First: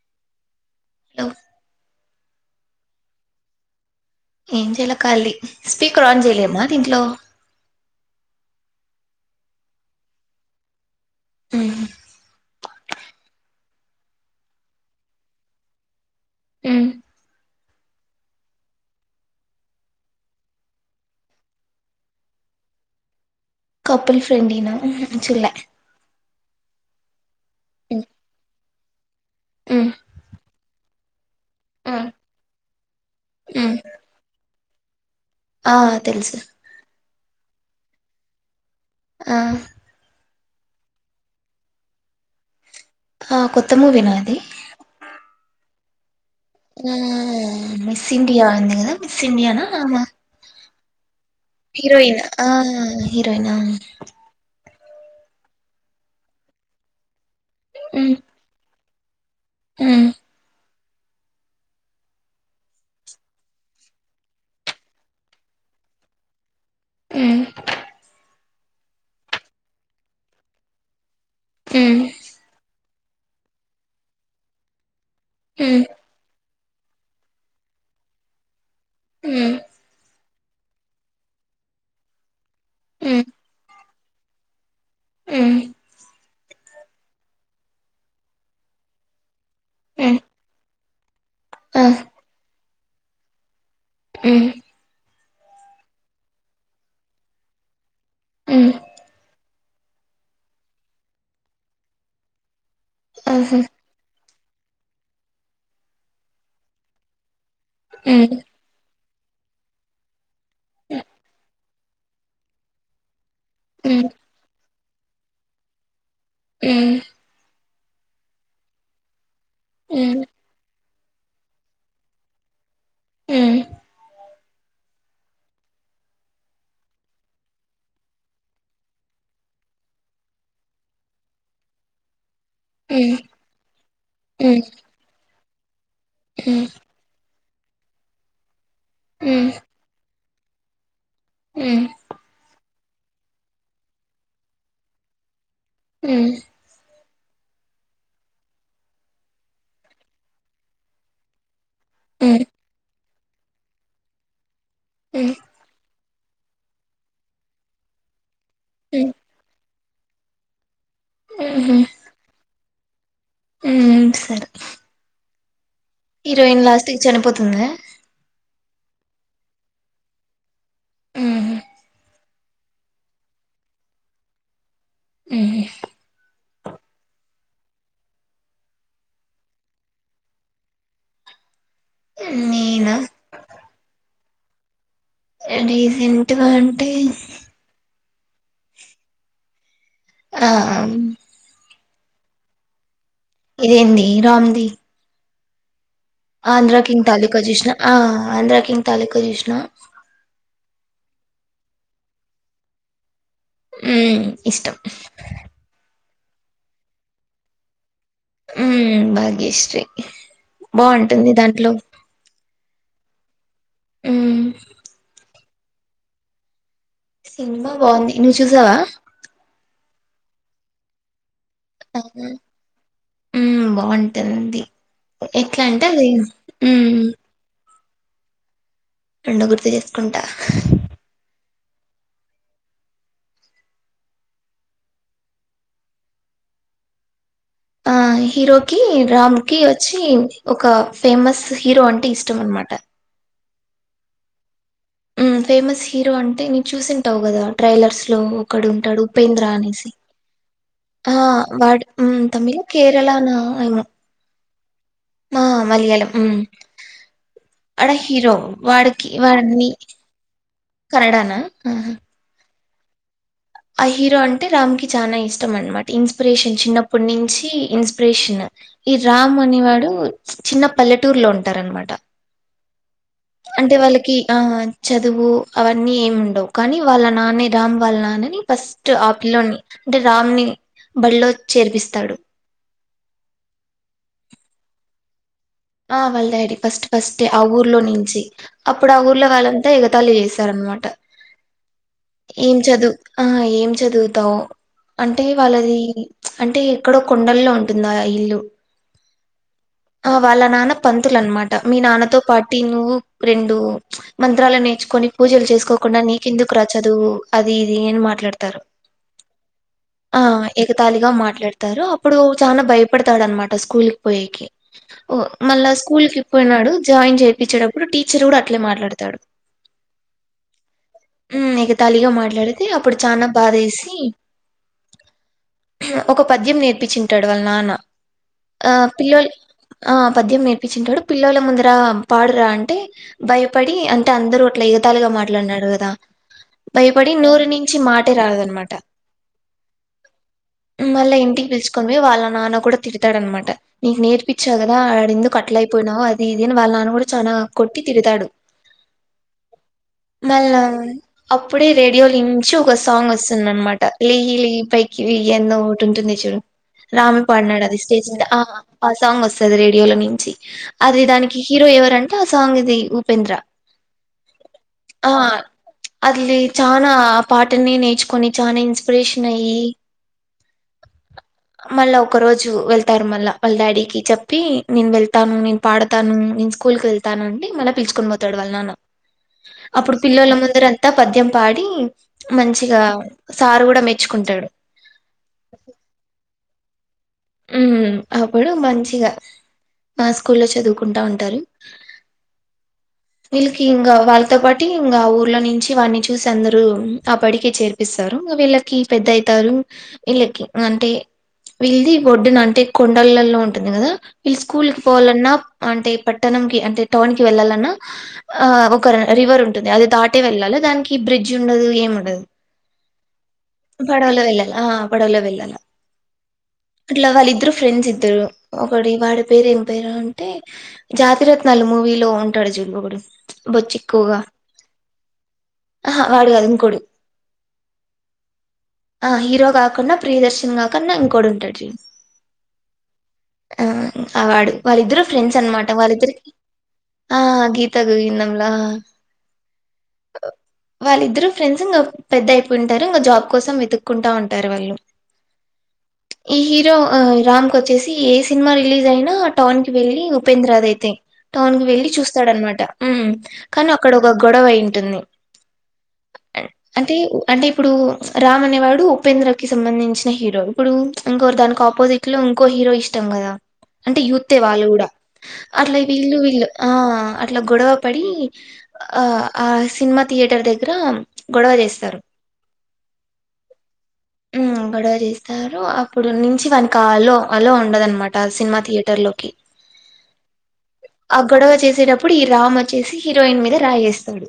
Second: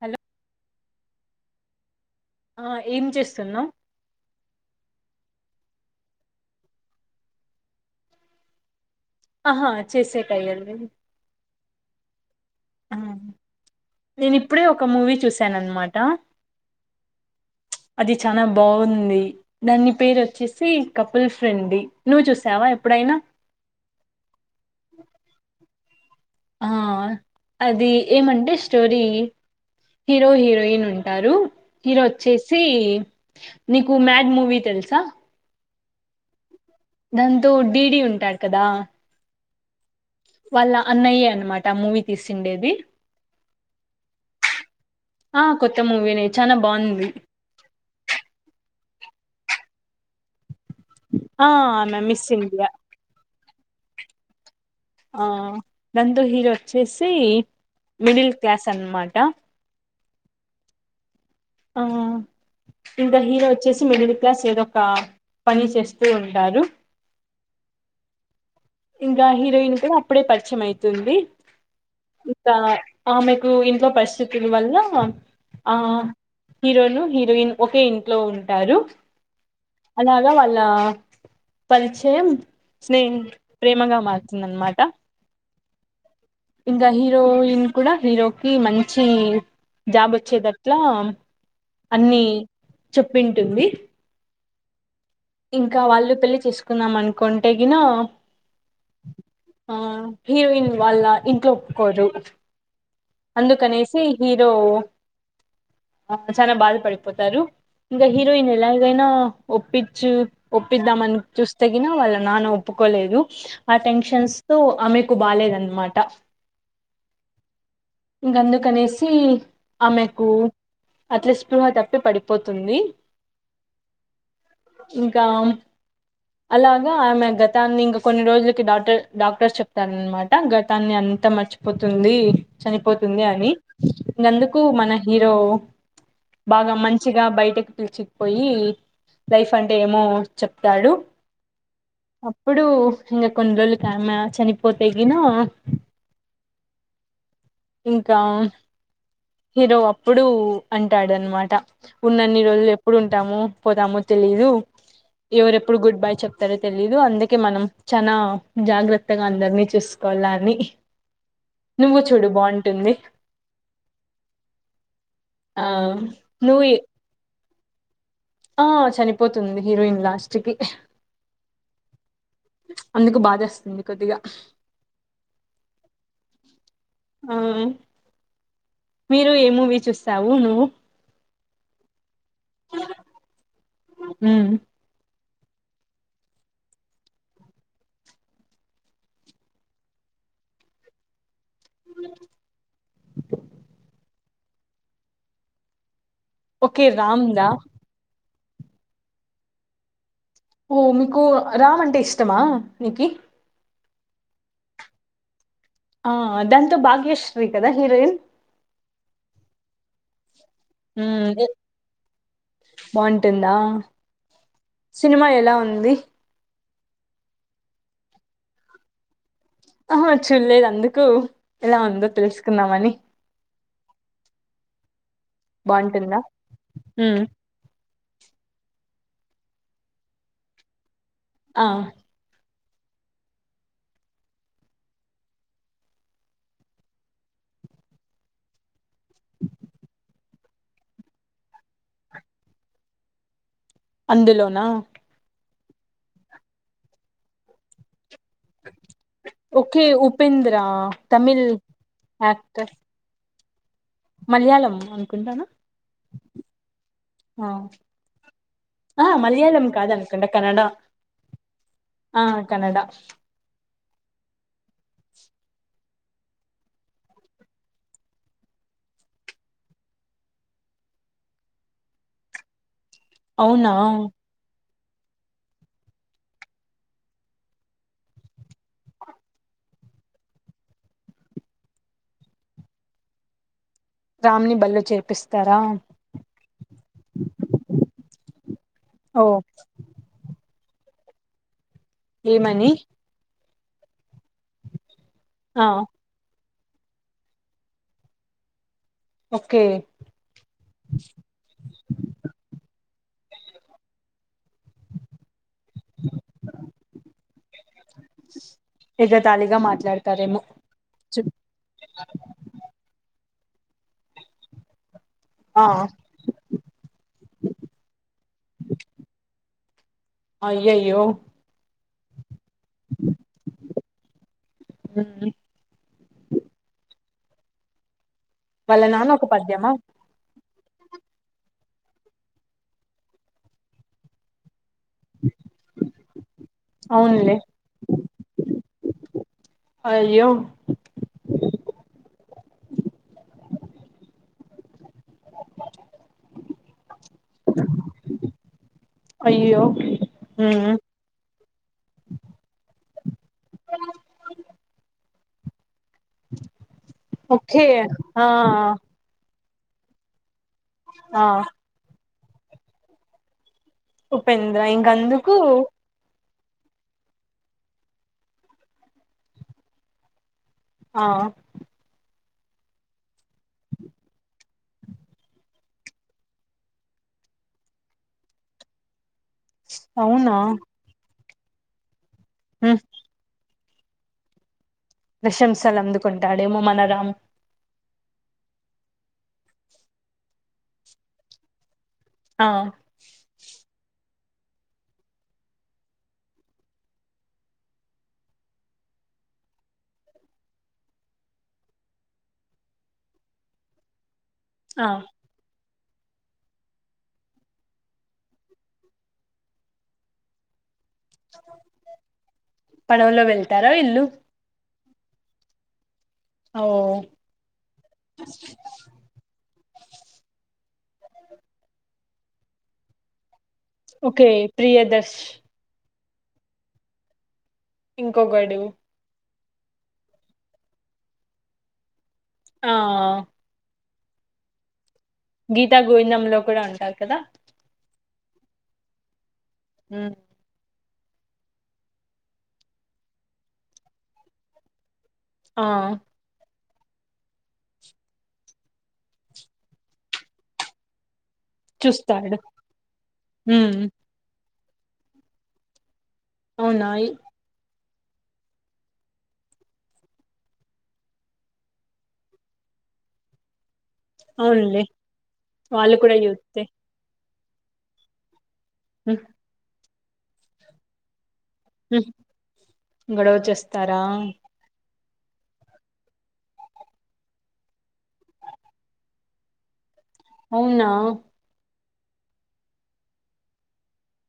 Hello hello ఆ ఏం చేస్తున్నవ్ ఏం చేయలే కాళీ స్పీకర్ ఆన్ చేయలేమా దీంట్లో ఆహా చేసేకయ్యడి ఊమ్ ఆ నేను ఇప్పుడే ఒక మూవీ చూసాను అనమాట ప్చ్ అది చాల బాగుంది దాని పేరు వచ్చేసి కపుల్ ఫ్రెండి నువ్వు చూసావా ఎప్పుడైనా కపల్ ఫ్రెండ్లి నా ఊహ్మ్ చుల్లె ఆ అది ఏమండిష్ స్టోరి హీరో హిరోన్ పెయిన్ ఉంటారు హీరో వచ్చేసి నీకు మ్యాడ్ మూవీ తెలుసా ఆ తెలుసు దాంతో డీడీ ఉంటాడు కదా ఆ వాళ్ళ అన్నయ్యే అనమాట మూవీ తీసిండేది ఆ కొత్త మూవి నా ఇది ఆ కొత్త మూవీనే చానా ఆ బాగుంది మిస్ ఇడియాది కదా సిమయానా ఆ నా ఆ ఆమె హీరోయిన్ మిస్ ఆ ఇండియా హీరోయిన్ అవును ఆ నందు హీరో వచ్చేసి మిడిల్ క్లాస్ సన్మాటా ఆ ఆ ఇంకా హీరో వచ్చేసి మిడిల్ క్లాస్ ఏదో ఒక పని చేస్తూ ఉంటారు ఆ ఇంకా హీరోయిన్ క అప్పుడే పరిచయం అయితుంది ఇకా ఆమెకు ఇంట్లో పరిస్థితుల వల్ల ఆ హీరోలు హీరోయిన్ ఒకే ఇంట్లో ఉంటారు అ ఇలాగా వాళ్ళ పరిచయం స్నేహి మగా మార్తుంద అనమాట ఆ ఇంకా హీరోయిన్ కూడా హీరోకి మంచి జాబ్చ్చే దర్ లా అన్నిీ చెప్పింటుంది అ ఇంకా వాళ్ళు పెళ్లిి చేసుకున్నాం అనుకుంటే గనో ఆ ఆ హీరోయిన్ వాళ్ళ ఇంట్లో ఒప్పుకోరు అందు కనేసి హీరో ఆ చాల బాధ పడిపోతారు ఇకా హీరోయిన్ ఎలాగైనా ఒప్పించు ఒప్పిద్దాం అని చూస్త తగినా వాళ్ళ నాన్న ఒప్పుకోలేదు ఆ టెన్షన్స్ తో ఆమెకు బాలేదన్నమాట హ్మ్ గందు కనేసి ఆమెకు అట్లే స్పృహ తప్పి పడిపోతుంది హ్మ్ ఇంకా అలాగా ఆమె గతాన్ని ఇంకా కొన్ని రోజులకి డాక్టర్ డాక్టర్స్ చెప్తారనమాట గతాన్ని అంత మర్చిపోతుంది చనిపోతుంది అని ఇకందుకు మన హీరో బాగా మంచిగా బయటకి పిలిచికుపోయి లైఫ్ అంటే ఏమో చెప్తాడు సరే అప్పుడు ఇంగ కొన్ని రోజులకి ఆమె చనిపోతేగిన హ్మ్ ఇంకా హీరో అప్పుడు అంటాడనమాట ఉన్నన్ని రోజులు ఎప్పుడు ఉ ఉంటామో పోతామో తెలీదు. ఎవరు ఎప్పుడు గుడ్ బై చెప్తరో తెలీదు అందుకే మనం చనా జాగ్రత్తగా అందరినీ చూసు కొళ్లాన్ని ఉ హూ అంటుంది హ్మ్ సరే ఆ హీరోయిన్ నువ్వు లాస్ట్ చనిపోత్ తుందా ఆ చనిపోతుంది హీరోయిన్ లాస్ట్ కి. హ్మ్ అందుకు బాదెస్తుంది కొద్దిగా. హ్మ్ ఆ మీరు ఏ మూవీ చూస్తావు నువ్వు నేనా హ్మ్ రీసెంట్ గా అంటే ఆ హ్మ్ ఇదేంది ఇరాఉంది ఓకే ఆంధ్రాకిింగ్ రామ్ తాలూకా దా జూష్ణ ఆ ఆంధ్రాకింగ్ తాలూకా జూష్ణ ఓ మీకు రామ్ అంటే ఇష్టమా మీకీ ఉ ఇష్టం ఆ దాంతో భాగ్యశ్రీ కదా హీరోయిన్. హ్మ్ భాగ్యశ్రీ బాగుంటుంది దాంట్లో బావుంటుందా సినిమా ఎలా ఉ ఉంది సినిమా బావ్ంది నువ్ చూసా అహా చూల్లేద్ అందుకు ఎలా ఉందో తెలుసుకుందామని వుంటుంది. ఎట్లా అంటే అది బాగుంటుందా హ్మ్ రెండు గుర్తు చేసుకుంటా. ఆ ఆ హీరోకి రామ్ కి వచ్చి ఒక ఫేమస్ హీరో అంటే ఇష్టం అనమాట. అందులోనా ఫేమస్ హీరో అంటే నువ్ చూసింటవు కదా ట్రైలర్స్ లో ఒకడు ఉంటడు ఉపేంద్ర ఓకే అనేసి ఉపేంద్ర హ తమిళ్ వాడ్ హ్మ్ తమిళ్ కేరళనా ఏమో మాలియాళం హా మలీయాళం హ్మ్ ఆ ఆడ హీరో ఆ వాడికి మలయాళం వాడిని కాదనుకుంటా కన్నడ కనడాన కనడ ఆ హీరో అంటే రామ్ కి చాన ఇష్టం అనమాట ఇన్స్పిరేషన్ చిన్నప్పుటి నుంచి ఇన్స్పిరేషన్ ఈ రామ్ అనేవాడు చిన్న పల్లెటూరులో ఉంటారు అనమాట అవునా అంటే వాళ్ళకి ఆ చదువు అవన్నీ ఏమి ఉండవు కానీ వాళ్ళ నాన్నే రామ్ వాళ్ళ నాన్నని ఫస్ట్ ఆపిల్లోని అంటే రామ్ నీ బడిలో చేర్పిస్తాడు రామ్ నీ బళ్ళో చేర్పి ఆ వాల్ డాడి ఫస్ట్ ఫస్టే ఆ ఊర్లో నుంచి అప్పుడు ఆ ఓ ఊర్లో వాళ్లంతా ఎగతాళి చేసారనమాట ఏం ఏమని చదువు ఆ ఏం చదువు తో అంటే ఆ వాళ్ళది అంటే ఎక్కడో కొండల్లో ఉంటుందా ఆ ఇల్లు ఓకే ఆ వాళ్ళ నాన్న పంతులు అనమాట మీ నాన్నతో పాటి నువ్ రెండు మంత్రాలు నేర్చుకొని పూజలు చేసు కోకుండా నీకెందుకు రా చదువు అది ఇది అని మాట్లాడతారు ఎగతాళిగా ఆ మాట్లాడతారేమో ఎకతాళిగా చు మాట్లాడతారు అప్పుడు చానా భయపడతాడు అన మాట స్కూల్కి పోయేకి ఆ మళ్ళా స్కూల్ కి పోయినాడు జాయిన్ చేర్పించేటప్పుడు టీచర్ కూడా అట్లే మాట్లాడతాడు అయ్యయ్యో ఎగ తాళిగా మాట్లాడితే అప్పుడు చాన బాధేసి హ్మ్ ఒక పద్యం నేర్పించి [unintelligible] వాళ్ళ నాన్న వాళ్ళ నాన్న ఒక పిల్లోల్ పద్యమ ఆ పద్యం నేర్పించి ఉంటాడు పిల్లల ముందర పాడరా అంటే భయపడి అంటే అందరు అట్ల ఎ [unintelligible] మాట్లాడినాడు కదా భయపడి అవునులే నోరు నుంచి మాటే రాదన్న మాట అయ్యో పిలుచుకని పోయి వాళ్ళ నాన్న కూడా తిడతాడన్న మాట నీకు నేర్ ప్పించా కదా ఆడేందుకు అట్లా అయిపోయినావు అది ఇది అని వాళ్ళ నాన్న కూడ చాన కొట్టి తిడతాడు అయ్యో మళ్ళా ఉమ్ అప్పుడే రేడియో నుంచి ఒక సాంగ్ వస్తుంది అన్న మాట [unintelligible] పైకి ఎంద [unintelligible] ఉంటుంది చూడు రామే పాడినాడు ఓకే అది స్టేజ్ మీద ఆ వస్తుది రేడియోలో నించి అది ఆ దానికి హీరో ఎవర ఎ సాంగ్ ఇది ఉపేంద్ర ఉపేంద్ర ఆ ఇంకందుకు అది చానా ఆ పాటనే నేర్చుకొని చా ఇన్స్పిరేషన్ అయ్యి ఆ మళ్ళా ఒక రోజు వెళ్తారు మళ్ళ వాళ్ళ డాడీ చెప్పి నేను వెళ్తాను నేను పాడతాను నేను స్కూల్ కి వెళ్తాను అండి మళ్ళ పీల్చుకొని పోతాడు వాళ్ళు నాన్న అప్పుడు పిల్లల అవునా ముందర అంతా పద్యం పాడి మ్మ్ మంచిగా సారువు [unintelligible] మెచ్చుకుంటాడు ప్రశంసలు అందుకుంటాడేమో మన రా అప్పుడు మంచిగా మా స్కూ లో చదువుకుంటా ఉంటారు ఆ వీళ్ళకి ఇంకా వాళ్ళతో పాటు ఇంకా ఊర్లో నుంచి వాని చూసి అందరు ఆ బడికి చేర్పిస్తారు ఇ వీళ్ళకి పెద్దయితారు వీళ్ళకి అంటే వీళ్ళది ఓడ్డున అంటే కొండలలో ఉంటుంది కదా ఈళ్లు స్కూలుకి ఆ పోవాలన్న అంటే పట్టణం కి అంటే టౌన్ కి వెళ్లాలన్న ఆ ఒక రివర్ ఉంటుంది అది దాటి వెళ్ళాలి దానికి ఈ బ్రిడ్జ్ ఉండదు ఏం ఉండదు పడవలో వెళ్తారా ఈ వీళ్ళు పడవుల వెళ్ళాలా పడవలో వెళ్ళాలా ఓ అట్లా వాళ్ళిద్దరు ఫ్రెండ్స్ ఇద్దరు ఒకటి వాడి పేరుేం అంటే జాతిరత్నాలు మూవీలో ఉంటాడు జింగకుడు ఓకే ప్రియదర్శ ఆహా వాడు కాదు ఇంకోడు ఇంకొకడు ఆ హీరో కాకుండా ప్రియదర్శన్ కాకుండా ఇంకోడు ఉంటాడు జ ఆ అ వాడు వాళ్ళిద్దరు ఫ్రెండ్స్ అనమాట గీతా వాళ్ళద్దకి గోవిందంలో కూడా ఉంటారు కదా ఆ గీతకు లా ఆ వాళ్ళ ఇద్దరు ఫ్రెండ్స్ ఇంకా పెద్ద అయిపోయింటారు ఇంకా జాబ్ కోసం వెతుక్కుంటా ఉంటారు వాళ్ళు ఆ ఈ హీరో రామ్ క వచ్చేసి ఏ సినిమా రిలీజ్ అయినా టౌన్ కి వెళ్ళి ఉపేంద్రనాథ్ అయితే టౌన్ కి వెళ్ళి చూస్తాడు చూస్తాడనమాట కానీ మ్మ్ అక్కడ ఒక గొడవ అయింది పుట్ంది అవునా అంటే అంటే ఇప్పుడు రామ్ అనేవాడు ఉపేంద్ర కి సంబంధించిన హీరో ఇప్పుడు ఉచ్ ఇంకోరు దానికి ఆపోజిట్ లో ఇంకో హీరో ఇష్టం కదా అంటే యూత్ ఏ వాళ్ళు అవునులే కూడా అట్ల వాళ్ళు కూడా వీళ్ళు వీళ్ళు యూతే ఆ అట్ల గొడవ పడి ఆ మ్మ్ ఆ సినిమా థియేటర్ దగ్గర గొడవ చేస్తారు మ్మ్ గొడవ చేస్తారా హు గొడవ చేస్ తారు ఆ అప్పుడు నుంచి వానికి అల్లో అల్లో ఉండదన్న మాట సినిమా థియేటర్ లోకి అవునా అ గడవ చేసే టప్ అప్పుడు ఈ రామ్ వచ్చేసి హీరోయిన్ మీద రాయి ఏస్తాడు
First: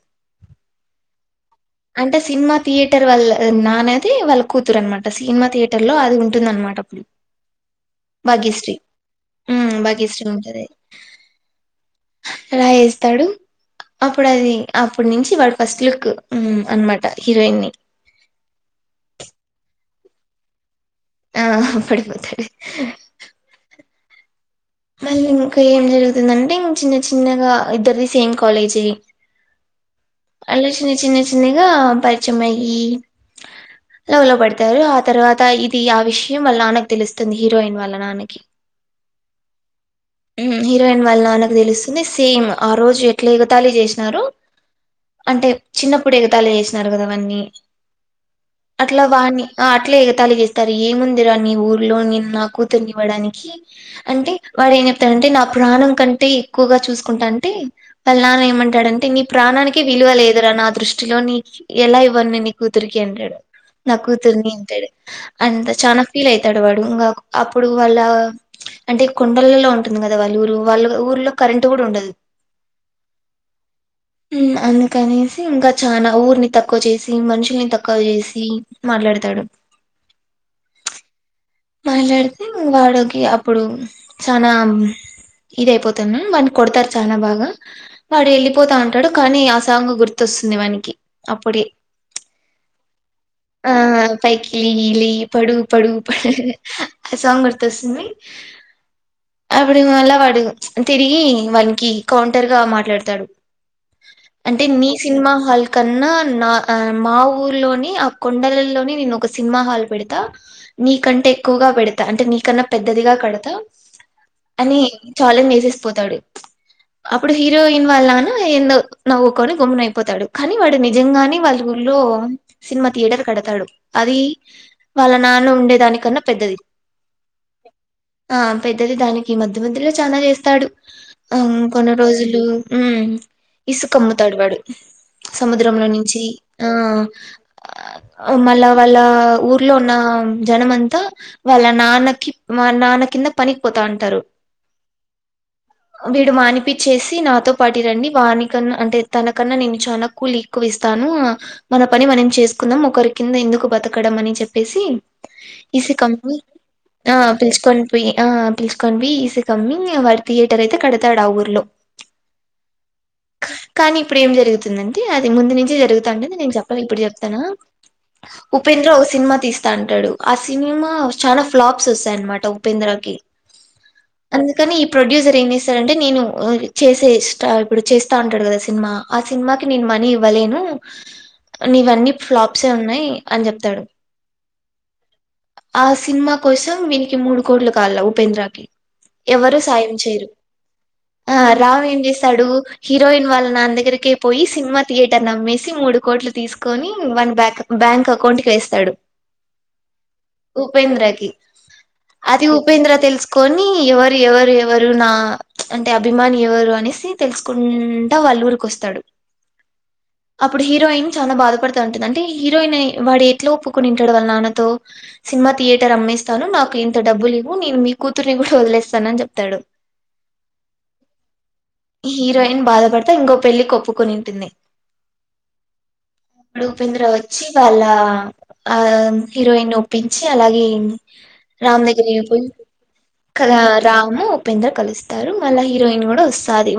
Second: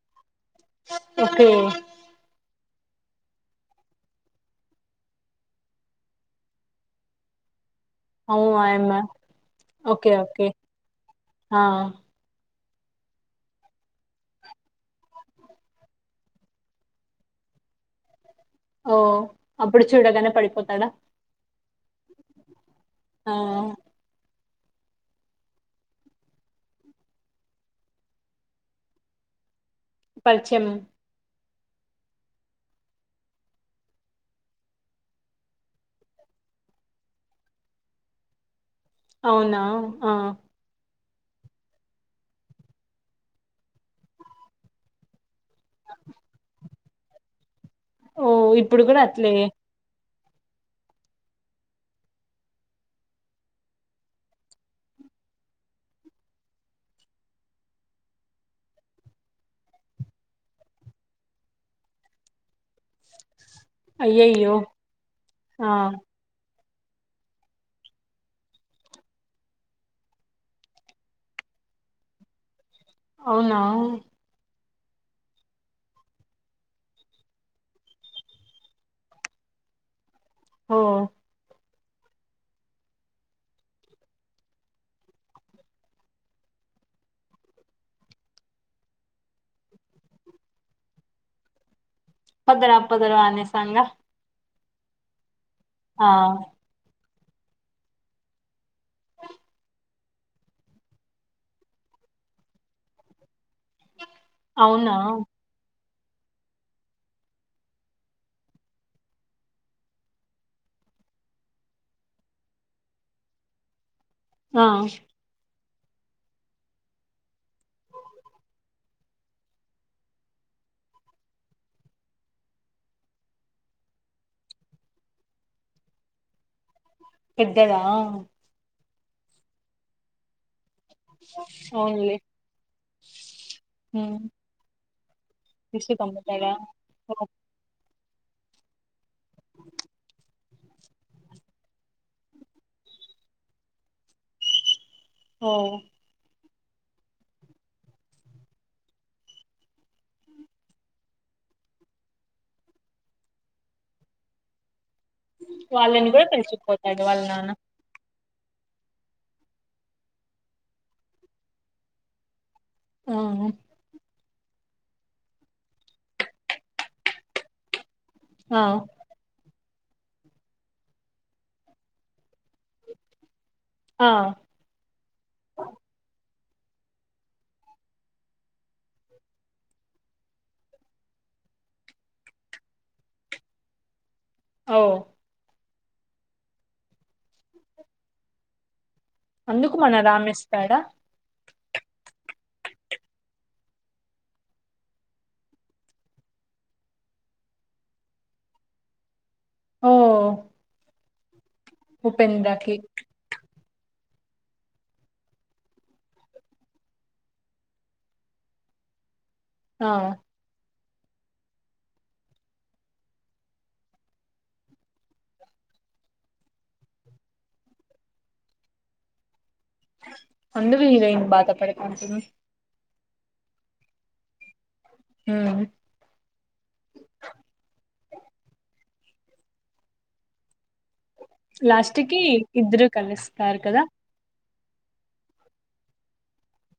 ఓకే సినిమా థియేటర్ వాళ్ళ నాన్నది వాళ్ళు కూతురు అన్నమాట సినిమా థియేటర్ లో అది ఉన్ టుందన్నమాట అవు భాగ్యశ్రీ ఆయమ్మ యూ ఓకే భాగ్యశ్రీ ఓకే ముంజరే ఆ రాయి ఏస్తాడు అప్పుడు అది అప్పుటి నుంచి వాడు ఫస్ట్ లుక్ యూ అన్నమాట హీరోయిన్ ని ఓ అప్పుడు చూడగానే పడిపోతాడా హా పడిపోతాడు అ ఆ మళ్లీ ఇంకా ఏం జరుగుతుందంటే ఇన్ చిన్న చిన్నగా ఇద్దరిదీ సేమ్ కాలేజ్ ఏ పరిచయం అలా చిన్న చిన్న చిన్ తిన్నగా పరిచయం అయ్యి లవ్ లో పడతారు ఆ తర్వాత ఇది ఆ విషయం వాళ్ళ నాన్నకి తెలుస్తుంది హీరోయిన్ వాళ్ళ నాన్న కి అవునా ఆ ఉమ్మ్ హీరోన్ ను వాళ్ళ నాన్నకు తెలుస్తుంది సేమ్ ఆ రోజు ఎట్ల ఎగతాళి చేసినారో అంటే చిన్నప్పుడు ఎగతాళి చేసినారు కదా వాన్ని ఓ ఇప్పుడు అట్ల కూడా అట్లే వాన్ని ఆ అట్లే తలుగు ఎస్తారు ఏముందిరా నీ ఊర్లో ని నా కూతుర్ని ఇవ్వడానికి అంటే వాడే ఏమి చెప్ తను అంటే నా ప్రాణం కంటే ఎక్కువ గా చూసుకుంటా అంటే వాళ్ల నాన్న ఏమంటాడు అంటే నీ ప్రాణానికే విలువ లేదురా నా దృష్టిలో నీకి ఎలా ఇవ్వను నీ కూతురికి అంటాడు నా కూతుర్ని అయ్యయ్యో అంటాడు ఆ అంత చానా ఫీల్ అయితాడు తావాడు ఇంకా అప్పుడు వాళ్ళ అంటే కొండలలో ఉంటుంది కదా వాళ్ళ ఊరు వాళ్ళ ఊరు లో కరెంట్ కూడా ఉండదు అవునా నా అందు కనేసి ఇంకా చాలా ఊరి ని తక్కువ చేసి మనుషుల్ని తక్కువ చేసి మాట్లాడుతాడు ఓ మాట్లాడితే వాడుకి అప్పుడు చానా ఇది అయిపోతున్నా వాని కొడతారు చాలా బాగా వాడు వెళ్ళిపోతా అంటాడు కానీ ఆ సాంగ్ గుర్తొస్తుంది వానికి అప్పుడే పదరా పదరా అనే సాంగ్ ఆ లీ లీ పడు పడు పః ఆ సాంగ్ గుర్తొస్తుంది అప్పుడు మళ వాడు తిరిగి వానికి కౌంటర్గా మాట్లాడతాడు అంటే నీ అవునా సినిమా హాల్ కన్నా నా మా ఊర్లోని ఆ కొండల లోని నేను ఒక సినిమా హాల్ పెడతా నీకంటే ఎక్కువగా పెడతా అంటే నీకన్నా పెద్దదిగా కడతా ఆ అని చాలా మేజెస్ పోతాడు అప్పుడు హీరోయిన్ వాళ్ళన ఎందో నవ్వుకొని గమ్మున అయిపోతాడు కానీ వాడు నిజంగానే వాళ్ళ ఊళ్లో సినిమా థియేటర్ కడతాడు అది వాళ్ళ నాన్న ఉండే దానికన్నా పెద్దది పెద్దదా అతే దానికి మధ్య మధ్యలో చాలా చేస్తాడు ఆ కొన్ని అవునులే రోజులు ఉ ఇసుక ఉమ్ అమ్ముతాడు వాడు సముద్రంలో నుంచి విసుగమ్ముతాడా ఆ ఓ మళ్ళ వాళ్ళ ఊర్లో ఉన్న జనం అంతా వాళ్ళ నాన్నకి మా నాన్న కింద పనికి పోతా అంటారు ఓ బీడుమాని పప్పించేసి నాతో పాటు రండి వని కన్నా అంటే తనకన్నా నేను చాలా కూలి ఎక్కువ ఇస్తాను మన పని మనం చేసుకుందాం ఒకరి కింద ఎందుకు బతకడం అని చెప్పేసి వాళ్ళని ఇసుకమ్ కూడా పిలుచుకుపోతాడు ఆ వాళ్ళ నాన్న పిలుచుకొని పోయి ఆ పిలుచుకోండి బ ఈస్ కమ్మింగ్ వారి థియేటర్ అయితే కడతాడు ఆ ఊర్లో ఆహు కానీ ఇప్పుడు ఏం జరుగుతుందంటే అది ముందు నుంచే జరుగుతా అంటె నేను చెప్పాలె ఇప్పుడు చెప్తానా ఆ ఉపేంద్ర ఓ సినిమా తీస్తు అంటాడు అస్తా సినిమా చనా ఫ్లాప్స్ వస్తాయి అన్నమాట ఉపేంద్రకి ఆ అందుకని ఈ ప్రొడ్యూసర్ ఏం చేస్తారంటే నేను చేసే ఇ ఇప్పుడు చేస్తా ఉంటాడు కదా సినిమా ఆ సినిమాకి నేను మనీ ఇవ్వలేను నీవన్నీ ఫ్లాప్స్సఉన్నాయి అని చెప్తాడు ఓ ఆ సినిమా కోసం వీనికి మూడు కోట్లు కావలా ఉపేంద్రకి ఎవరు అందుకు సాయం మన చేయరు రామేస్తాడా ఆ రామ్ ఏం చేస్తాడు హీరోయిన్ వాళ్ళ నాన్న దగ్గరికే పోయి సినిమా థియేటర్ నమ్మేసి మూడు కోట్లు తీసుకొని వాన్ బ్యాక్ బ్యాంక్ అకౌంట్కి వేస్తాడు ఓ ఉపేంద్రకి అది ఉపేంద్రకి ఉపేంద్ర తెలుసుకొని నీ ఎవరు ఎవరు ఎవరు నా అంటే అభిమాని ఎవరు అనేసి తెలుసుకుంటా వాళ్ళ ఊరికు వస్తాడు ఆ అప్పుడు హీరోయిన్ చాలా బాధపడుతూ ఉంటుంది అంటే హీరోయిన్ వాడు ఎట్లా ఒప్పుకునింటాడు వాళ్ళ నాన్నతో సినిమా థియేటర్ అమ్మేస్తాను నాకు ఇంత డబ్బులు ఇవ్వు నేను మీ కూతుర్ని కూడా వదిలేస్తాను అని చెప్తాడు అందుకు హీరోయిన్ బాధ పడకుంట హీరోయిన్ బాధపడతా ఇంకో పెళ్లి కొప్పుకునింది ఇప్పుడు ఉపేంద్ర వచ్చి వాళ్ళ ఆ హీరోయిన్ ఒప్పించి అలాగేం లాస్ట్ రామనగరి కి ఇద్దరు కదా కలుస్తారు రాము ఉపేంద్ర కలుస్తారు మళ్ళ హీరోయిన్ కూడా వస్తది